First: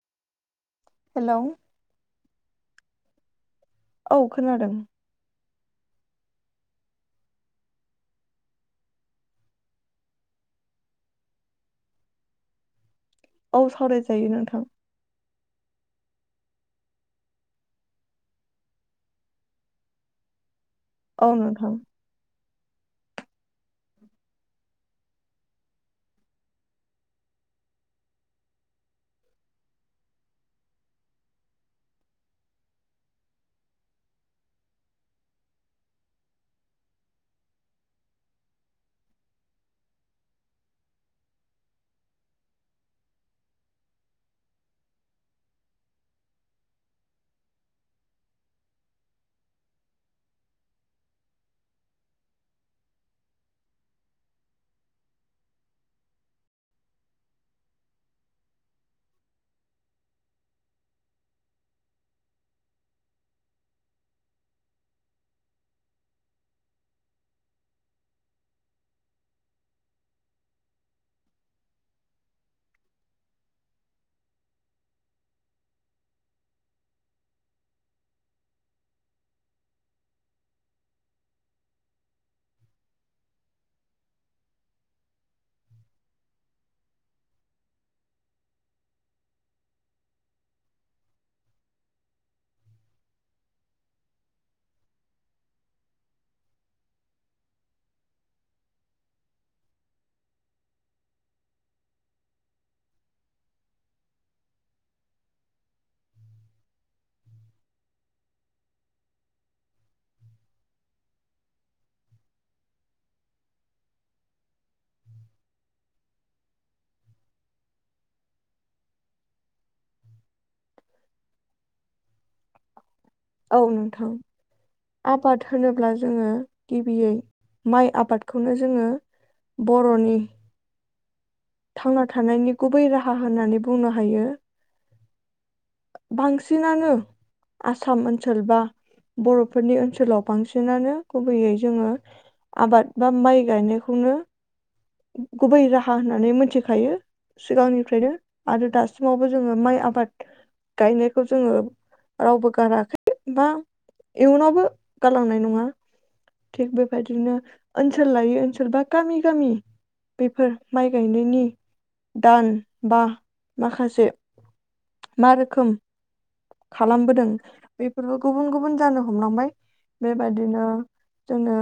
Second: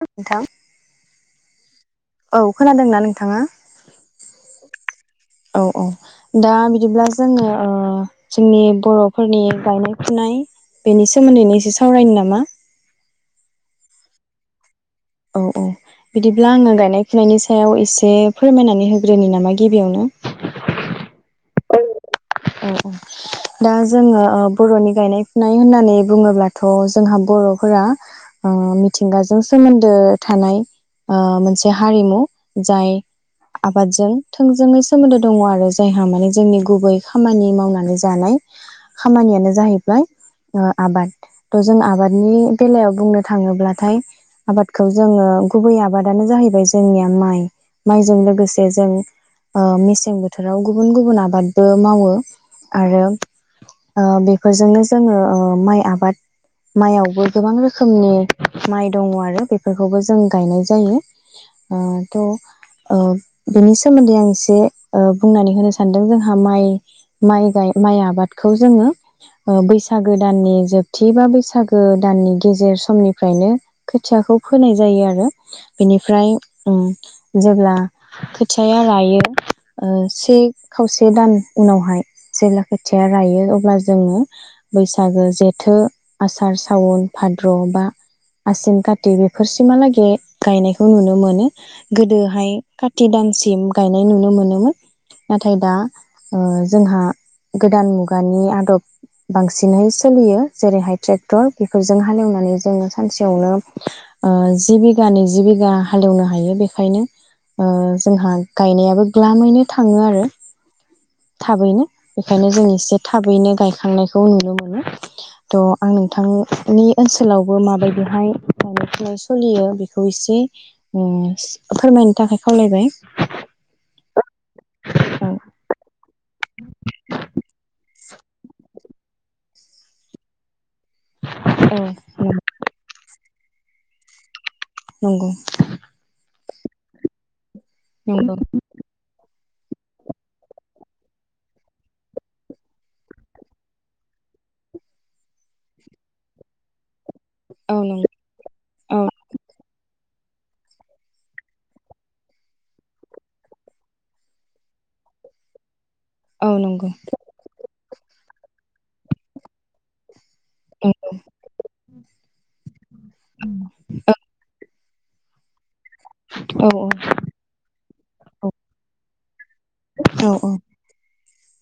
नोंथां हेलौ औ खोनादोंना नोंथाङा औ खोनादों औ औ दा बिदिब्ला जोङो ओ जोंनि बर'फोरनि गायनाय फुनाय बेनि सोमोन्दैनो एसे सावरायनि नामा औ सावरायजायो नोंथां औ औ बिदिब्ला आङो गायनाय फुनायनि सायाव एसे फोरमायनानै होग्रोनि नामा गिबियावनो औ नोंथां औ औ दा जोङो ओ बर'नि गायनाय फुनाय होननानै बुङोब्लाथ' जोंहा बर'फोरा ओ मिथिंगाजों सोमोन्दो थानाय ओ मोनसे हारिमु जाय आबादजों थोंजोङै सोमोन्दो दङ आरो जायहा माने जोंनि गुबै खामानि मावनानै जानाय खामानियानो जाहैबाय ओ आबाद थ' जों आबादनि बेलायाव बुंनो थाङोब्लाथाय आबादखौ जोङो गुबै आबादानो जाहैबाय जोंनिया माइ माइजों लोगोसे जों ओ मेसें बोथोराव गुबुन गुबुन आ बादबो मावो आरो ओ बेफोरजोंनो जोङो ओ माइ आबाद माइयावबो गोबां रोखोमनि माइ दङ आरो बेफोरखौबो जों गायनाय जायो ओ थ' ओ बेनि सोमोन्दै आं एसे ओ बुंनानै होनो सानदों जों हा माइ माइगाय माइ आबादखौ जोङो ओ बैसागो दाननि जोबथि बा बैसागो दाननि गेजेर समनिफ्रायनो खोथियाखौ फोनाय जायो आरो बेनिफ्राय उम जेब्ला खोथियाया रायो ओ से खाव बे दान उनावहाय जेब्ला खोथिया रायो अब्ला जोङो बैसागो जेथो आसार सावन भाद्र' बा आसिन काति बेफोरसिमहालागे गायनायखौ नुनो मोनो गोदोहाय काति दानसिम गायनाय नुनो मोनोमोन नाथाय दा ओ जोंहा गोदान मुगानि आदब बांसिनहै सोलियो जेरैहाय ट्रेक्टर बेफोरजों हालेवनानै जोङो सानसेयावनो ओ जि बिघानि जिबिघा हालेवनो हायो बेखायनो ओ जोंहा गायनायाबो ग्लामैनो थाङो आरो थाबैनो बेखायनो जों एसे थाबैनो गायखांनायखौ नुनो मोनो थह आं नोंथांनि ओनसोलावबो माबायदिहाय गायनाय फुनाय सोलियो बेखौ एसे होम फोरमायनो थाखाय खावलायबाय औ नोंथां औ आबाद होनोब्ला जोङो गिबियै माइ आबादखौनो जोङो बर'नि औ थांना थानायनि गुबै राहा होननानै बुंनो हायो नंगौ सिनानो आसाम नंगौ ओनसोल बा बर' बेफोरनि ओनसोलाव बांसिनानो गुबैयै जोङो आबाद बा माइ गायनायखौनो गुबै राहा होननानै मिथिखायो औ नंगौ सिगांनिफ्रायनो आरो औ दासिमावबो जोङो माइ आबाद गायनायखौ जोङो रावबो गाराखै बा इयुनावबो गारलांनाय नङा औ थिक नंगौ बेबादिनो ओनसोल लायै ओनसोल बा गामि गामि बेफोर औ माइ गायनायनि दान बा माखासे मा रोखोम औ खालामबोदों बेफोरबो औ गुबुन गुबुन जानो हमलांबाय औ बेबायदिनो जोङो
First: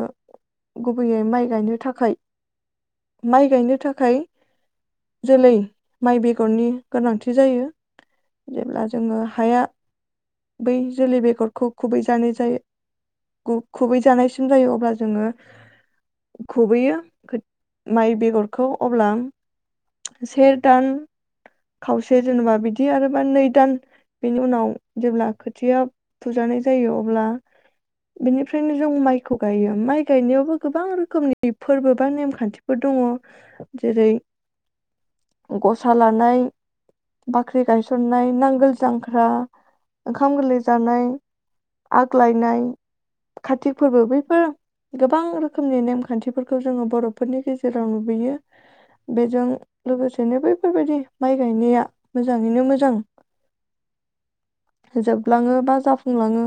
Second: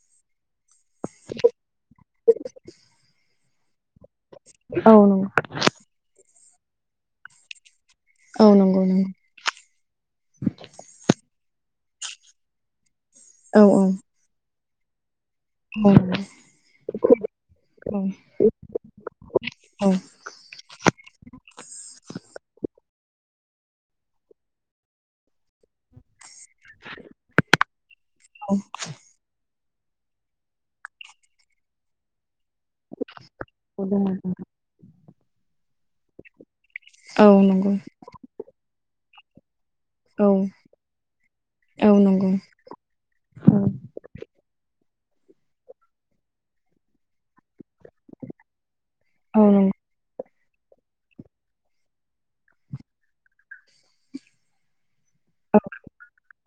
गुबैयै माइ गायनो थाखाय माइ गायनो थाख थाखाय औ नंगौ जोलै माइ बेगर बेगरनि गोनांथि जायो। औ नंगौ जेब्ला नंगौ जोङो हाया बै जोलै बेगरखौ खुबै जानाय जायो। गु औ खुबै जानायसिम जायो। औ अब्ला जोङो औ खुबैयो खोथ माइ बेगरखौ। अब्ला से दान खावसे जेनबा बिदिनो बिदि आरोबा नै दान बेनि उनाव जेब्ला खोथिया फुजा होनाय जायो। अब्ला बेनिफ्रायनो जों माइखौ गायो। माइ गायनायावबो गोबां रोखोमनि फोरबो बा नेमखान्थिफोर दङ। औ दङ जेरै ओरैनो गसा लानाय औ बाख्रि नंगौ गायसननाय नांगोल जां हा औ ओंखाम नंगौ गोरलै जानाय औ नंगौ आग्लायनाय कार्तिक फोरबो बैफोर गोबां रोखोमनि नेमखान्थिफोरखौ जोङो बर'फोरनि गेजेराव नुबोयो बेजों औ लोगोसेनो बै बेफोरबायदि माइ गायनाया मोजाङैनो मोजां जोबलाङो बा जाफुंलाङो।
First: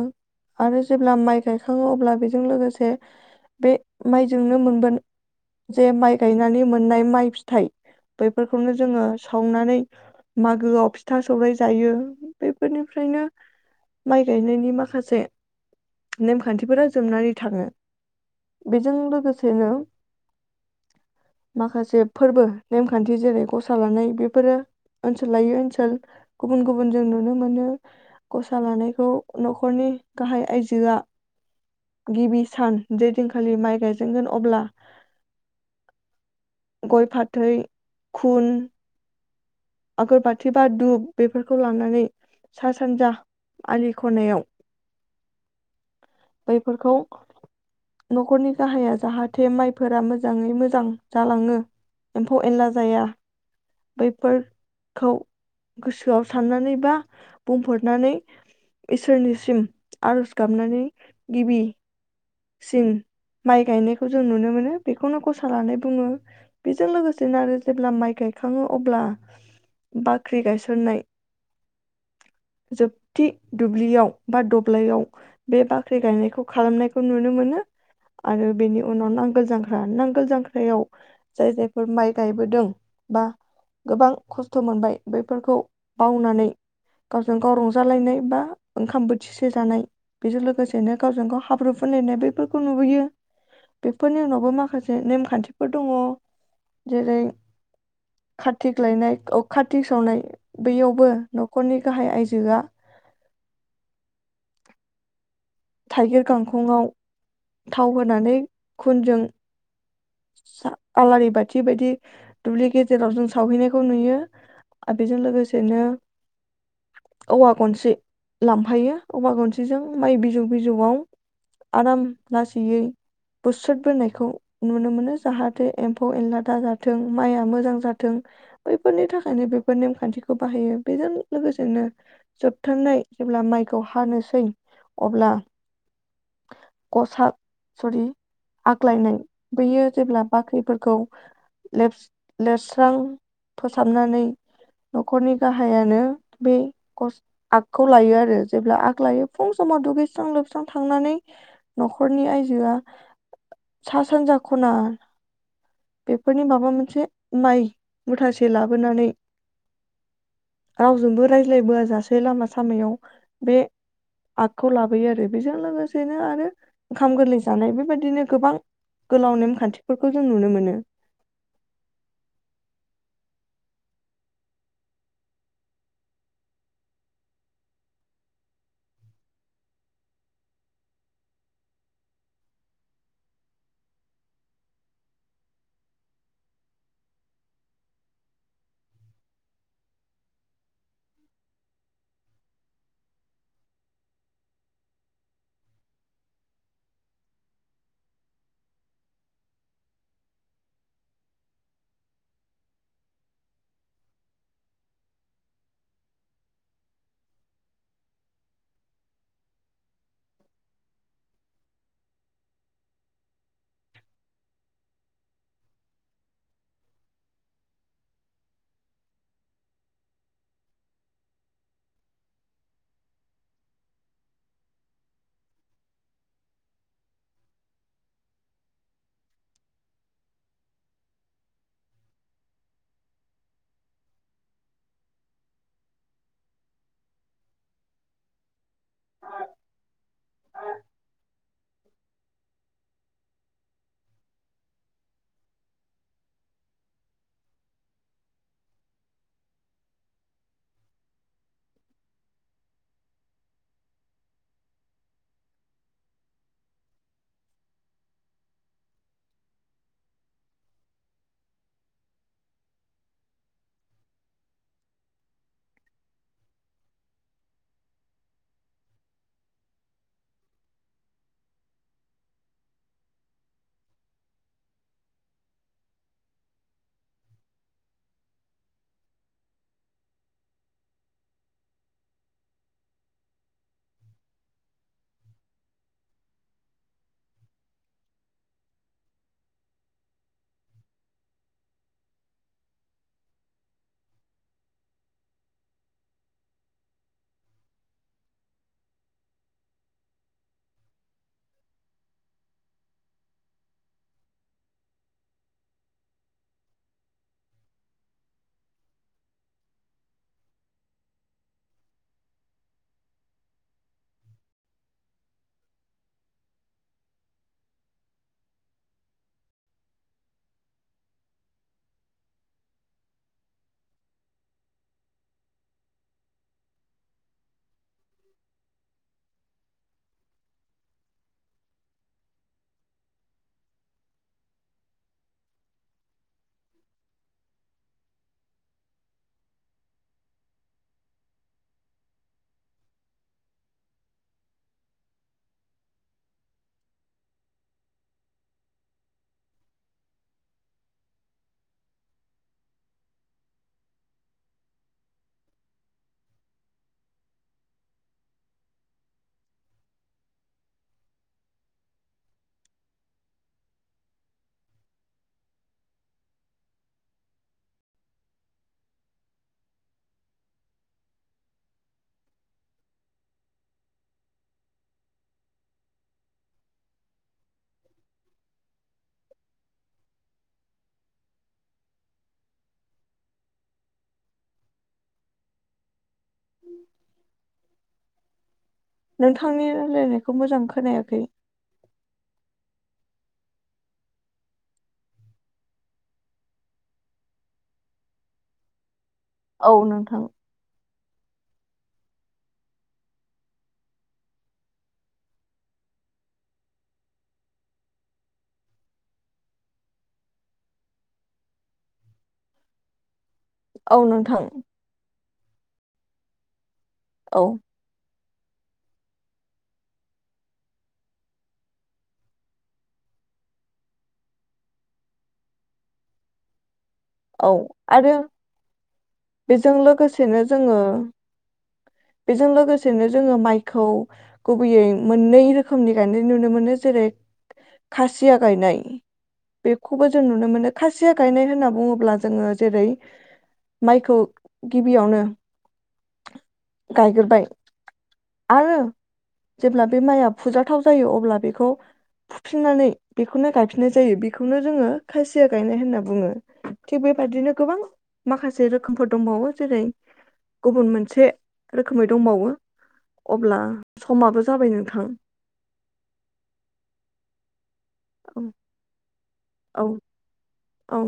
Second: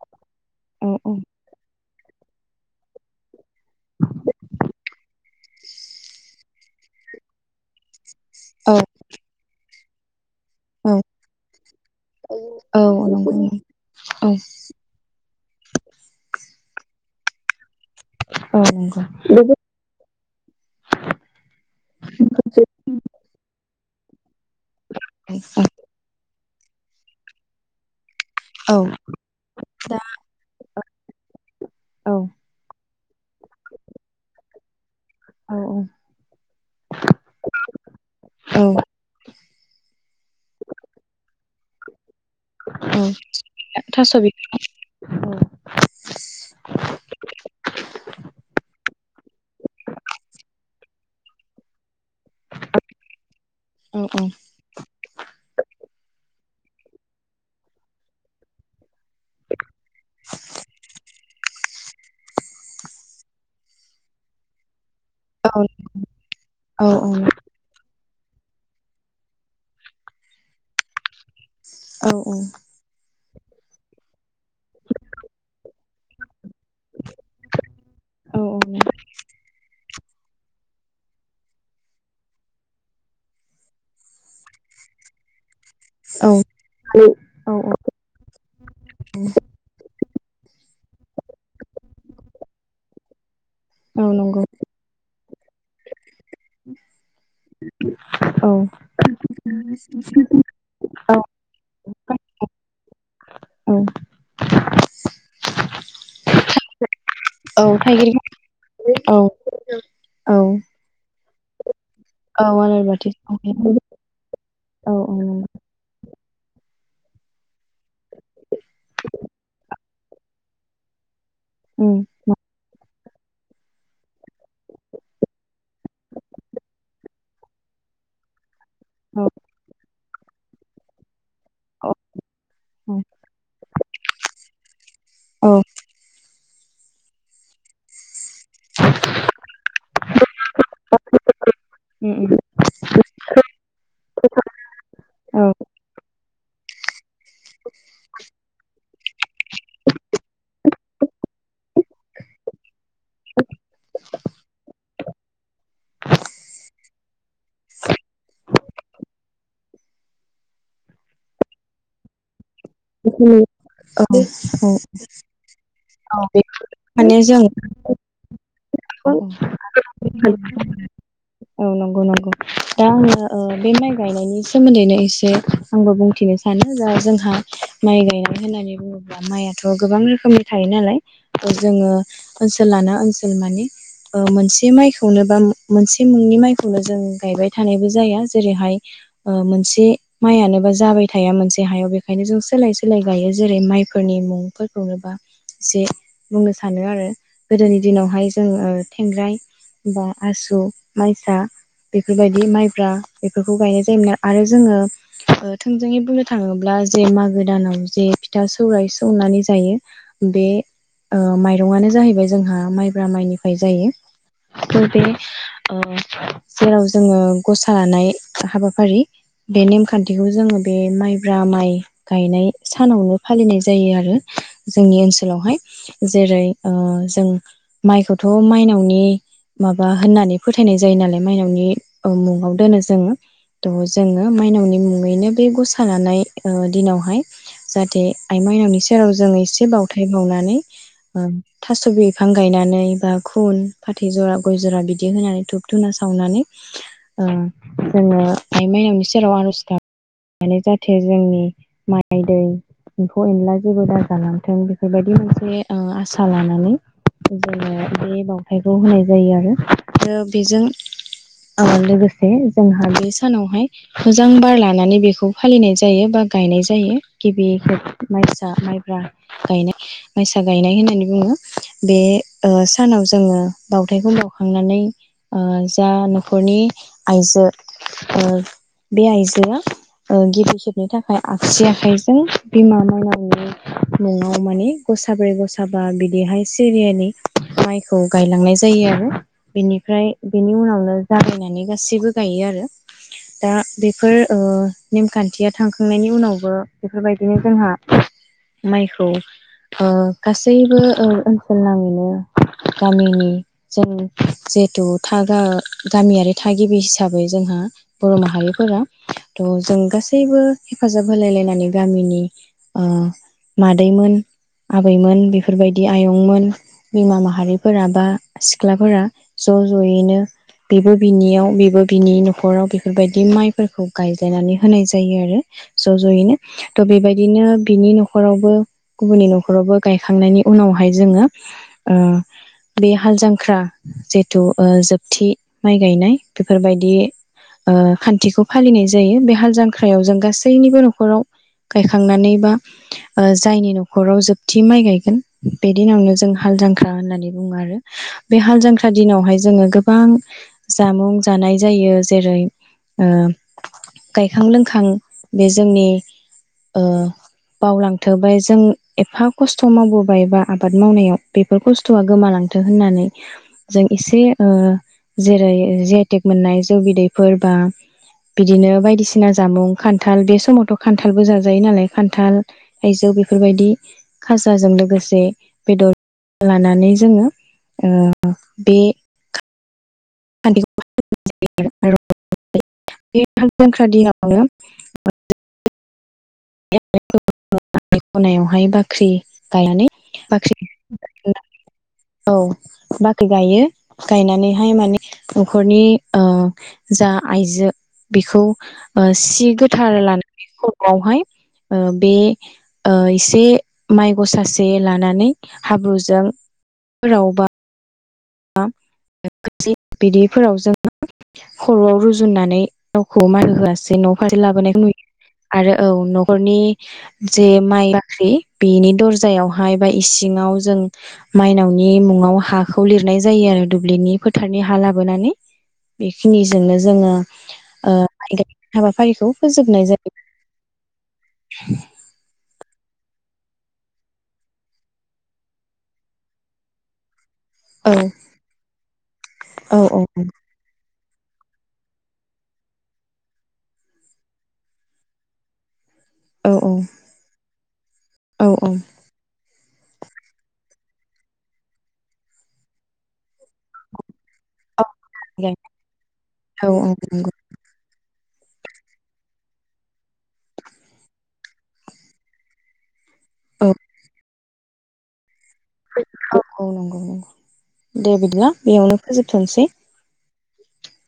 आरो औ औ जेब्ला माइ गायखाङो अब अब्ला बेजों लोगोसे बे माइजोंनो मोनगोन जे माइ गायनानै मोननाय माइ फिथाइ बैफोरखौनो जोङो सावनानै मागोआव औ फिथा सौरायाइ जायो। नंगौ औ बेफोरनिफ्रायनो नंगौ औ माइ गायनायनि माखासे नेमखान्थिफोरा जोबनानै थाङो। औ बेजों नंगौ लोगोसेनो माखासे फोरबो नेमखान्थि जेरै गसा लानाय बेफोरो ओनसोल लायै ओनसोल गुबुन गुबुन जों नुनो मोनो। गसा लानायखौ न'खरनि दा गाहाय आइजोआ औ गिबि सान जे दिनखालि माइ गायजेनगोन अब्ला औ औ गय फाथै खुन औ [inaudible] आगोर बाथि बा दधुुब बेफोरखौ लानानै सा औ सानजा आलि थास' बि खनायाव बेैफोरखौ नखरनि गाहाया जाहाथे बे जाहाथे माइफोरा मोजाङै मोजां जालाङो एम्फौ एनला जाया औ औ बेैफोर खौ गोसोआव साननानै बा बुंफोरनानै इसोरनिसिम आर'ज गाबनानै गिबि सिम माइ गायनायखौ जों नुनो मोनो। बेखौनो गसा औ लानानै बुङो औ बेजों औ लोगोसेनो आरो जेब्ला माइ गायखाङो अब्ला बाख्रि गायसननाय जोबथि दुब्लियाव बा दब्लयाव बे बाख्रि गायनायखौ खालामनाय खौ नुनो मोनो औ आरो बेनि उनाव नांगोल जांख्रा नांगोल जांख्रायाव जाय जायफोर माइ गायबोदों बा गोबां खस्थ' मोनबाय बैफोरखौ औ बावनानै गावजों गाव र जालायनाय बा ओंखाम बोथिसे जानाय बेजों लोगोसे गावजों गाव हाब फुरु फुनायनाय बेफोरखौ नुबोयो औ बेफोरनि नंगौ उनावबो माखासे नेमखान्थिफोर दङ जेरै औ कार्तिक लायनाय औ कार्तिक सावनाय बैयावबो औ न'खरनि गाहाय आइजोआ थाइगिर गांखंआव औ थाव होनानै थाइगिर औ खुनजों औ आलारि बाथ जिबायदि औ दुब्लि आलारि बाथि गेजेराव जों सावहैयो सावहैनायखौ नुयो औ आरो बेजों नंगौ लोगोसेनो औवा गनसि लांफायो औवा गनसिजों माइ बिजौ बिजौआव उम आराम लासैयै बुस्रोद बोनायखौ नुनो मोनो जाहाथे एम्फौ एनला दा जाथों माइया मोजां जाथों बैफोरनि औ थाखायनो बेफोर नेमखान्थिखौ बाहायो बेजों लोगोसेनो औ जोबथारनाय जेब्ला माइखौ हानोसै अब्ला औ गसाद सरि आग्लायनाय बेयो जेब्ला बाख्रिफोरखौ लिर उम लिरस्रां फोसाबनानै नखरनि औ गाहायानो बे गस आगखौ लायो आरो जेब्ला आग लायो। फुं समाव दुगैस्रां लोबस्रां थांनानै नखरनि आइजोआ सा सानजा खना बेफोरनि माबा मोनसे माइ मुथासे लाबोनानै रावजोंबो रायज्लायबोआ जासे लामा सामायाव बेखौ बे आगखौ लाबोयो आरो। बेजों लोगोसे बिदिनो आरो ओंखाम माने गोरलै जों जानाय बेबायदिनो गोबां गोलाव नेमखान्थिफोरखौ जों नुनो मोनो [unintelligible] ओ बे माइ गायनायनि सोमोन्दैनो एसे आंबो बुंथिनो सानो दा जोंहा माइ गायनाय होननानै बुङोब्ला माइआथ' गोबां रोखोमनि थायो नालाय जोङो ओनसोलानो ओनसोल मानि ओ मोनसे माइखौनो बा मोनसे मुंनि माइखौनो जों गायबाय थानायबो जाया ओ जेरैहाय मोनसे माइनोबा जाबाय थाया मोनसे हायाव बेखायनो जों सोलाय सोलाय गायो जेरै माइफोरनि मुंफोरखौनोबा एसे बुंनो सानो आरो गोदोनि दिनावहाय जोंङो ओ थेंग्राय बा आसु माइसा बेफोरबायदि माइब्रा बेफोरखौ गायनाय जायोमोन आरो जोङो ओ थोंजोङै बुंनो थाङोब्ला जे मागो दानाव जे फिथा सौराइ सौनानै जायो बे ओ माइरंआनो जाहैबाय जोंहा माइब्रा माइनिफ्राय जायो [unintelligible] जेराव जोङो गसा लानाय हाबाफारि बे नेमखान्थिखौ जोङो बे माइब्रा माइ गायनाय सानावनो फालिनाय जायो आरो जोंनि ओनसोलावहाय जेरै ओ जों माइखौ थ' माइनावनि माबा होननानै फोथायनाय जायो नालाय मायनावनि मुङाव दोनो जोङो थ जोङो मायनावनि मुङैनो बे गसा लानाय दिनावहाय जाहाथे आइ माइनावनि सेराव जों एसे बावथाय बावनानै थास' बिफां गायनानै फा खुन फाथै जरा गय जरा बिदि होनानै धुप धुना सावनानै ओ जोङो आइ माइनावनि सेराव आर'ज गाबनानै जाहाथे जोंनि माइ दै एम्फौ एनला जेबो दाजालांथों बेफोरबायदि मोनसे ओ आसा लानानै जोङो बे बावथायखौ होनाय जायो आरो बेजों लोगोसे जोंहा बे सानावहाय मोजां बार लानानै बेखौ फालिनाय जायो बा गायनाय जायो गिबि खेब माइसा माइब्रा गायनाय माइसा गायनाय होननानै बुङो बे ओ सानाव जोङो बाउथायखौ बाउखांनानै जा नखरनि आइजो बे आइजोआ गिबि खेबनि थाखाय आगसि आखाइजों बिमा माइनावनि मुङाव माने गसाब्रै गसाबा बिदिहाय सिरियालै माइखौ गायलांनाय जायो आरो बेनिफ्राय बेनि उनावनो जागायनानै गासैबो गायो आरो। दा बेफोर ओ नेमखान्थिया थांखांनायनि उनावबो बेफोरबायदिनो जोंहा माइखौ गासैबो ओनसोल नाङैनो गामिनि जों जिहेथु गामियारि थागिबि हिसाबै जोंहा बर' माहारिफोरा थ' जों गासैबो हेफाजाब होलायलायनानै गामिनि मादैमोन आबैमोन बेफोरबायदि आयंमोन बिमा माहारिफोरा बा सिख्लाफोरा ज जयैनो बेबो बिनियाव बेबो बिनि नखराव बेफोरबायदि माइफोरखौ गायलायनानै होनाय जायो आरो ज जयैनो थ बेबायदिनो बिनि नखरावबो गुबुननि नखरावबो गायखांनायनि उनावहाय जोङो बे हाल जांख्रा जिहेथु जोबथि माइ गायनाय बेफोरबायदि खान्थिखौ फालिनाय जायो। बे हाल जांख्रायाव जों गासैनिबो नखराव गायखांनानै बा जायनि नखराव जोबथि माइ गायगोन बे दिनावनो जों हाल जां जांख्रा होननानै बुङो आरो बे हाल जांख्रा दिनावहाय जोङो गोबां जामुं जानाय जायो। जेरै ओ गायखां लोंखां बे जोंनि ओ बावलांथो बा जों एफा खस्थ मावबोबायबा आबाद मावनायाव बेफोर खस्थया गोमालांथों होननानै जों एसे जेरै जि आइ टेग मोननाय जौ बिदैफोर बा बिदिनो बायदिसिना जामुं खान्थाल बे समावथ खान्थालबो जाजायो नालाय खान्थाल थायजौ बेफोरबायदि खाजाजों लोगोसे बेदर लानानै जोङो उम बे [unintelligible] होनायावहाय बा नोंथांनि रायलायनायखौ मोजां खोनायाखै। औ बाख्रि गायो। गायनानैहाय माने नखरनि ओ जा आइजो बिखौ सि औ गोथार नोंथां लानानैखौ बावहाय बे ओ इसे माइ गसासे लानानै हाब्रुजों सोराव बा बिदिफोराव जोङो खरयाव रुजुननानै मायनावखौ मा होआसै औ न फारसे नोंथां लाबोनायखौ नुयो। आरो औ नखरनि औ जे माइ बाख्रि बेनि दरजायावहाय बा इसिङाव जों मायनावनि मुङाव हाखौ लिरनाय जायो आरो दुब्लिनि फोथारनि हा लाबोनानै बेखिनिजोंनो जोङो औ ओ आरो हाबाफारिखौ बेजों फोजोबनाय लोगोसेनो जोङो जायो। बेजों लोगोसेनो जोङो माइखौ गुबैयै मोननै रोखोमनि गायनाय नुनो मोनो। जेरै औ खासिया गायनाय औ औ बेखौबो जों नुनो मोनो। खा खासिया गायनाय होनना बुङोब्ला जोङो जेरै माइखौ गिबियावनो औ गायग्रोबाय औ औ आरो जेब्ला बे माइआ फुजाथाव जायो अब्ला बेखौ फुफिननानै बेफोर बेखौनो गायफिननाय जायो। बेखौनो औ जोङो खासिया गायनाय होनना औ औ बुङो। नंगौ बेबादिनो गोबां माखासे रोखोमफोर दंबावो जेरै गुबुन मोनसे रोखोमै दंबावो। अब्ला औ समाबो जाबाय नोंथां। नोंथां औ औ नंगौ नंगौ दे औ बिदिब्ला बेयावनो फोजोबथनोसै। औ औ